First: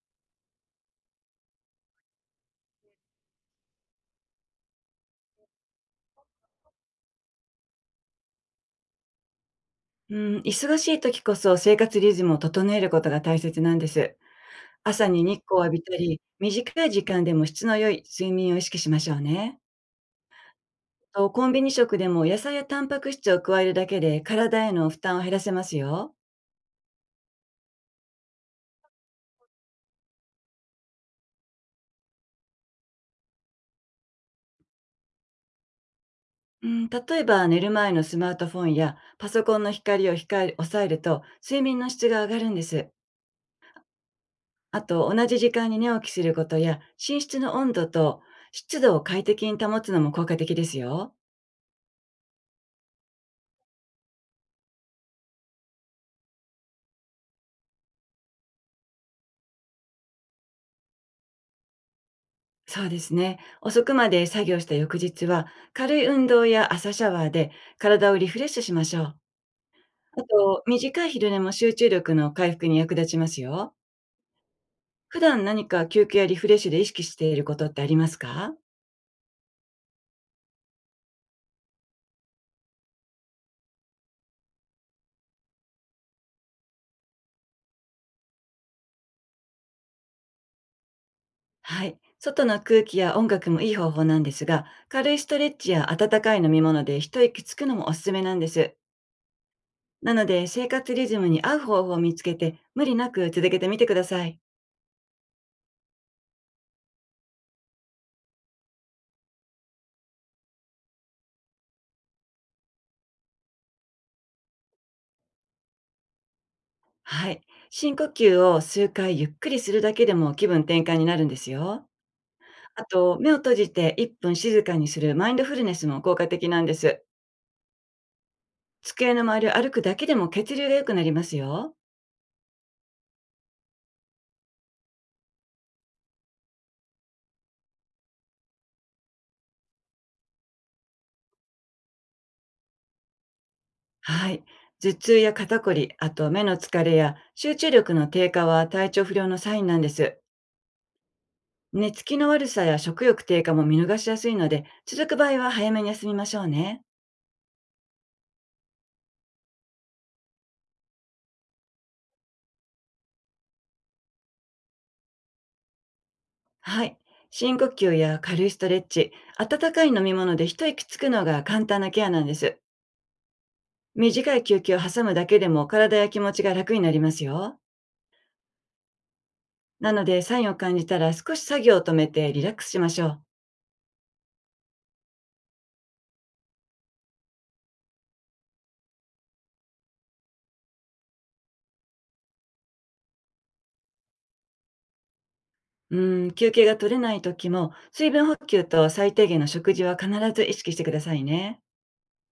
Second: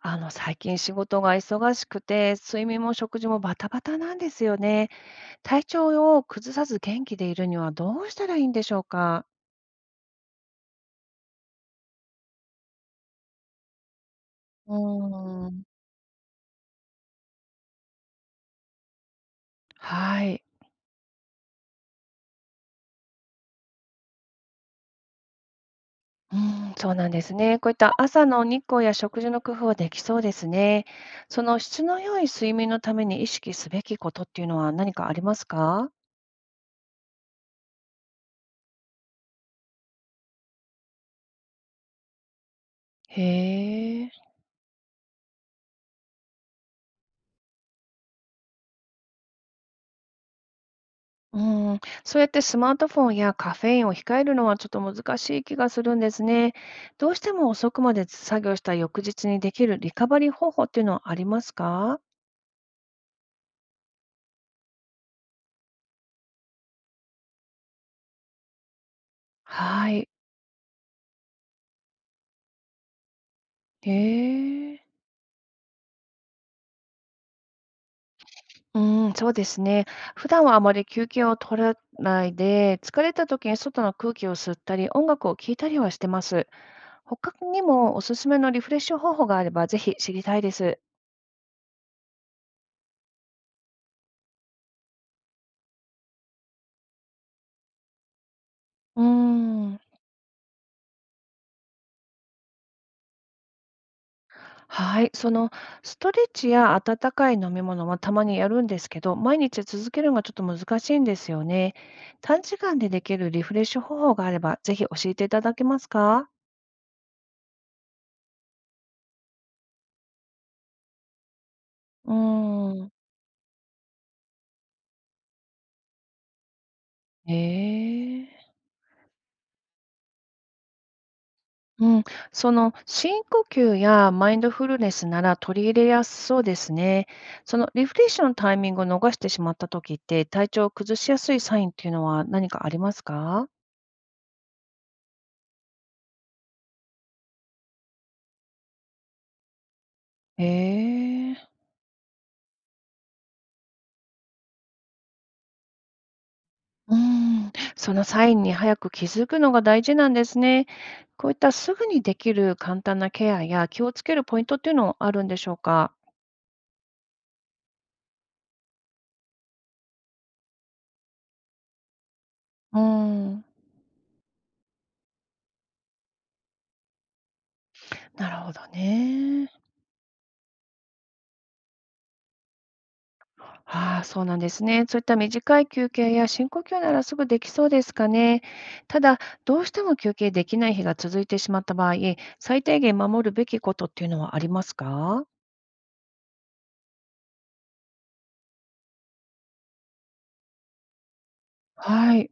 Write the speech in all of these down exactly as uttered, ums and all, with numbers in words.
あの、最近仕事が忙しくて、睡眠も食事もバタバタなんですよね。体調を崩さず元気でいるにはどうしたらいいんでしょうか。うん、忙しい時こそ生活リズムを整えることが大切なんです。う朝に日ー光ん。を浴びたり、短い時間でも質の良い睡眠を意識しましょうね。はい。とコンビニ食でも野菜やタンパク質を加えるだけで体への負担を減らせますよ。うーん、そうなんですね。こういった朝の日光や食事の工夫はできそうですね。その質の良い睡眠のために意識すべきことっていうのは何かありますか？うん、例えば寝る前のスマートフォンやパソコンの光を控え抑えると睡眠の質が上がるんです。へえ。あと、同じ時間に寝起きすることや、寝室の温度と湿度を快適に保つのも効果的ですよ。うん、そうやってスマートフォンやカフェインを控えるのはちょっと難しい気がするんですね。どうしても遅くまで作業した翌日にできるリカバリー方法っていうのはありますか？そうですね。遅くまで作業した翌日は、軽い運動や朝シャワーで体をリフレッシュしましょう。はい。あと、短い昼寝も集中力の回復に役立ちますよ。へえ。普段何か休憩やリフレッシュで意識していることってありますか？うん、そうですね。普段はあまり休憩を取らないで、疲れた時に外の空気を吸ったり、音楽を聴いたりはしてます。他にもおすすめのリフレッシュ方法があれば、ぜひ知りたいです。はい。外の空気や音楽もいい方法なんですが、軽いストレッチや温かい飲み物で一息つくのもおすすめなんです。うーん。なので、生活リズムに合う方法を見つけて、無理なく続けてみてください。はい、そのストレッチや温かい飲み物はたまにやるんですけど、毎日続けるのがちょっと難しいんですよね。短時間でできるリフレッシュ方法があれば、ぜひ教えていただけますか？はい。深呼吸を数回ゆっくりするだけでも気分転換になるんですよ。うあーん。と、目を閉じていっぷん静かにするマインドフルネスも効果的なんです。ええ。机の周りを歩くだけでも血流が良くなりますよ。うん、その深呼吸やマインドフルネスなら取り入れやすそうですね。そのリフレッシュのタイミングを逃してしまった時って体調を崩しやすいサインっていうのは何かありますか？はい。頭痛や肩こり、あと目の疲れや集中力の低下は体調不良のサインなんです。ええ。寝つきの悪さや食欲低下も見逃しやすいので、続く場合は早めに休みましょうね。うーん、そのサインに早く気づくのが大事なんですね。こういったすぐにできる簡単なケアや気をつけるポイントっていうのはあるんでしょうか？はい。深呼吸や軽いストレッチ、温かい飲み物で一息つくのが簡単なケアなんです。うーん、短い休憩を挟むだけでも体や気持ちが楽になりますよ。なるほどね。なので、サインを感じたら少し作業を止めてリラックスしましょう。ああ、そうなんですね。そういった短い休憩や深呼吸ならすぐできそうですかね。ただ、どうしても休憩できない日が続いてしまった場合、最低限守るべきことっていうのはありますか？うん、休憩が取れない時も、水分補給と最低限の食事は必ず意識してくださいね。はい。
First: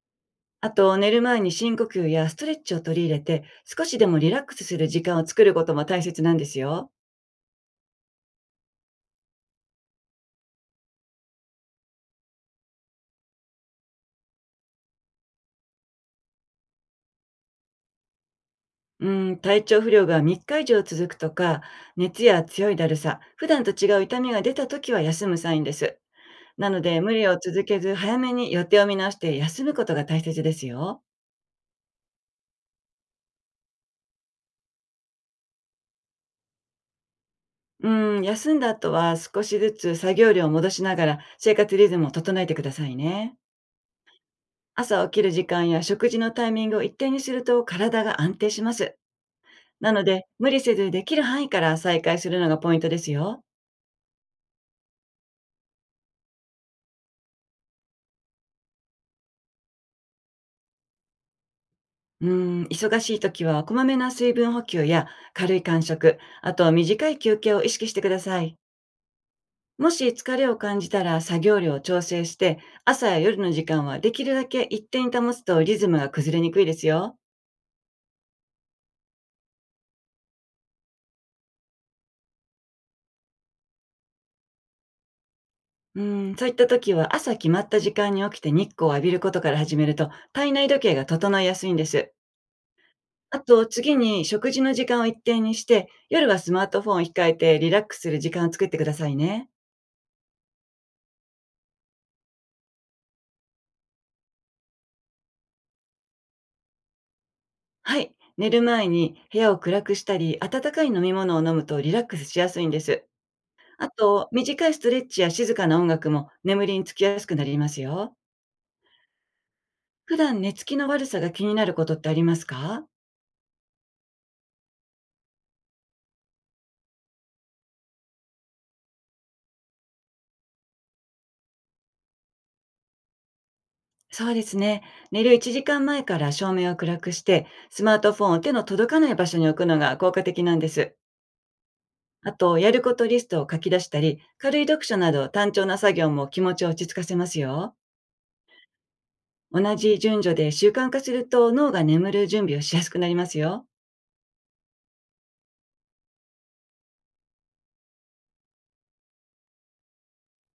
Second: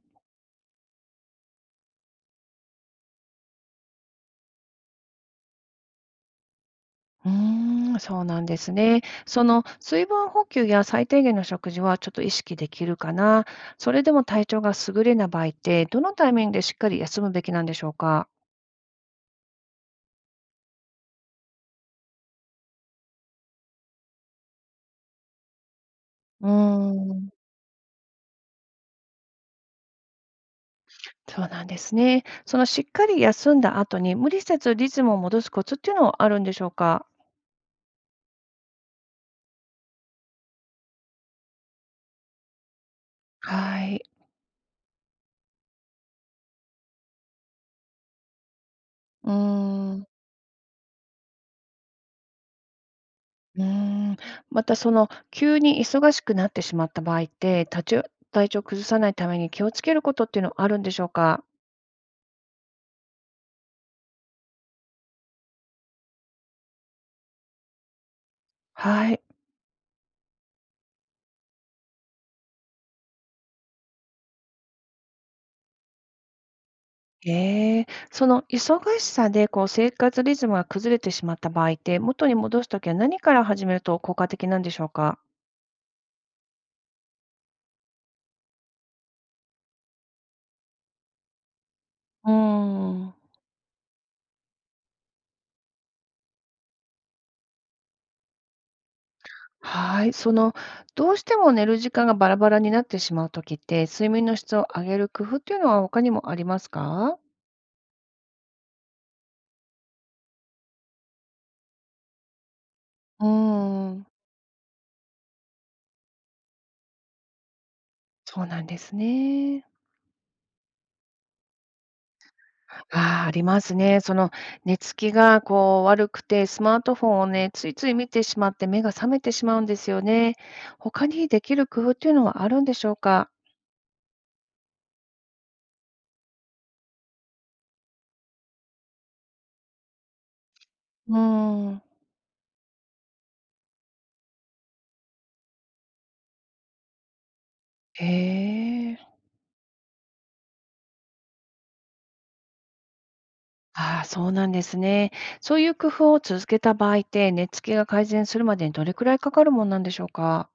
あと、寝る前に深呼吸やストレッチを取り入れて、少しでもリラックスする時間を作ることも大切なんですよ。うーん、そうなんですね。その水分補給や最低限の食事はちょっと意識できるかな。それでも体調が優れない場合って、どのタイミングでしっかり休むべきなんでしょうか。うん、体調不良がみっか以上続くとか、熱や強いだるさ、普段と違う痛みが出た時は休むサインです。うーなので、無理ん。を続けず、早めに予定を見直して休むことが大切ですよ。そうなんですね。そのしっかり休んだ後に無理せずリズムを戻すコツっていうのはあるんでしょうか。うん、休んだ後は少しずつ作業量を戻しながら生活リズムを整えてくださいね。はい。朝起きる時間や食事のタイミングを一定にすると体が安定します。うーなのん。で、無理せずできる範囲から再開するのがポイントですよ。うーん。またその急に忙しくなってしまった場合って、体調体調崩さないために気をつけることっていうのはあるんでしょうか。うーん、忙しい時はこまめな水分補給や軽い間食、あと短い休憩を意識してください。はい。もし疲れを感じたら作業量を調整して、朝や夜の時間はできるだけ一定に保つとリズムが崩れにくいですよ。ええ、その忙しさでこう生活リズムが崩れてしまった場合って、元に戻すときは何から始めると効果的なんでしょうか？うん、そういった時は朝決まった時間に起きて日光を浴びることから始めると体内時計が整いやすいんです。うーん。あと、次に食事の時間を一定にして、夜はスマートフォンを控えてリラックスする時間を作ってくださいね。はい、そのどうしても寝る時間がバラバラになってしまう時って、睡眠の質を上げる工夫っていうのは他にもありますか？はい。寝る前に部屋を暗くしたり、温かい飲み物を飲むとリラックスしやすいんです。うーあん。と、短いストレッチや静かな音楽も眠りにつきやすくなりますよ。そうなんですね。普段寝つきの悪さが気になることってありますか？ああ、ありますね。その寝つきがこう悪くて、スマートフォンをね、ついつい見てしまって目が覚めてしまうんですよね。他にできる工夫っていうのはあるんでしょうか？そうですね。寝るいちじかんまえから照明を暗くして、スマートフォンを手の届かない場所に置くのが効果的なんです。うーん。あと、やることリストを書き出したり、軽い読書など単調な作業も気持ちを落ち着かせますよ。へえ。同じ順序で習慣化すると脳が眠る準備をしやすくなりますよ。ああ、そうなんですね。そういう工夫を続けた場合って、寝つきが改善するまでにどれくらいかかるもんなんでしょうか？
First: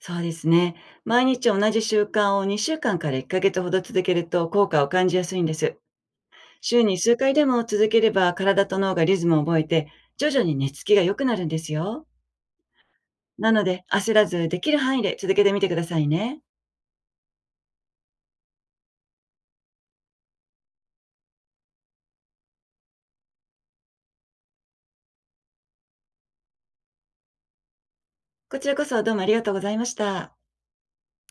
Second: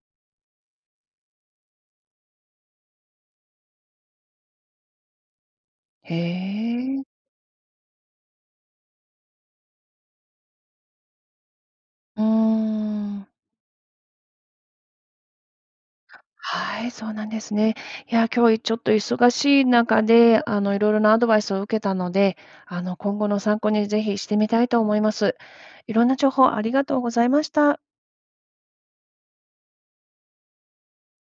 そうですね。毎日同じ習慣をにしゅうかんかんからいっかげつほど続けると効果を感じやすいんです。へ週にえ。数回でも続ければ体と脳がリズムを覚えて、徐々に寝つきが良くなるんですよ。うーん。なので、焦らずできる範囲で続けてみてくださいね。はい、そうなんですね。いや、今日ちょっと忙しい中で、あの、いろいろなアドバイスを受けたので、あの、今後の参考にぜひしてみたいと思います。いろんな情報ありがとうございました。こちらこそ、どうもありがとうございました。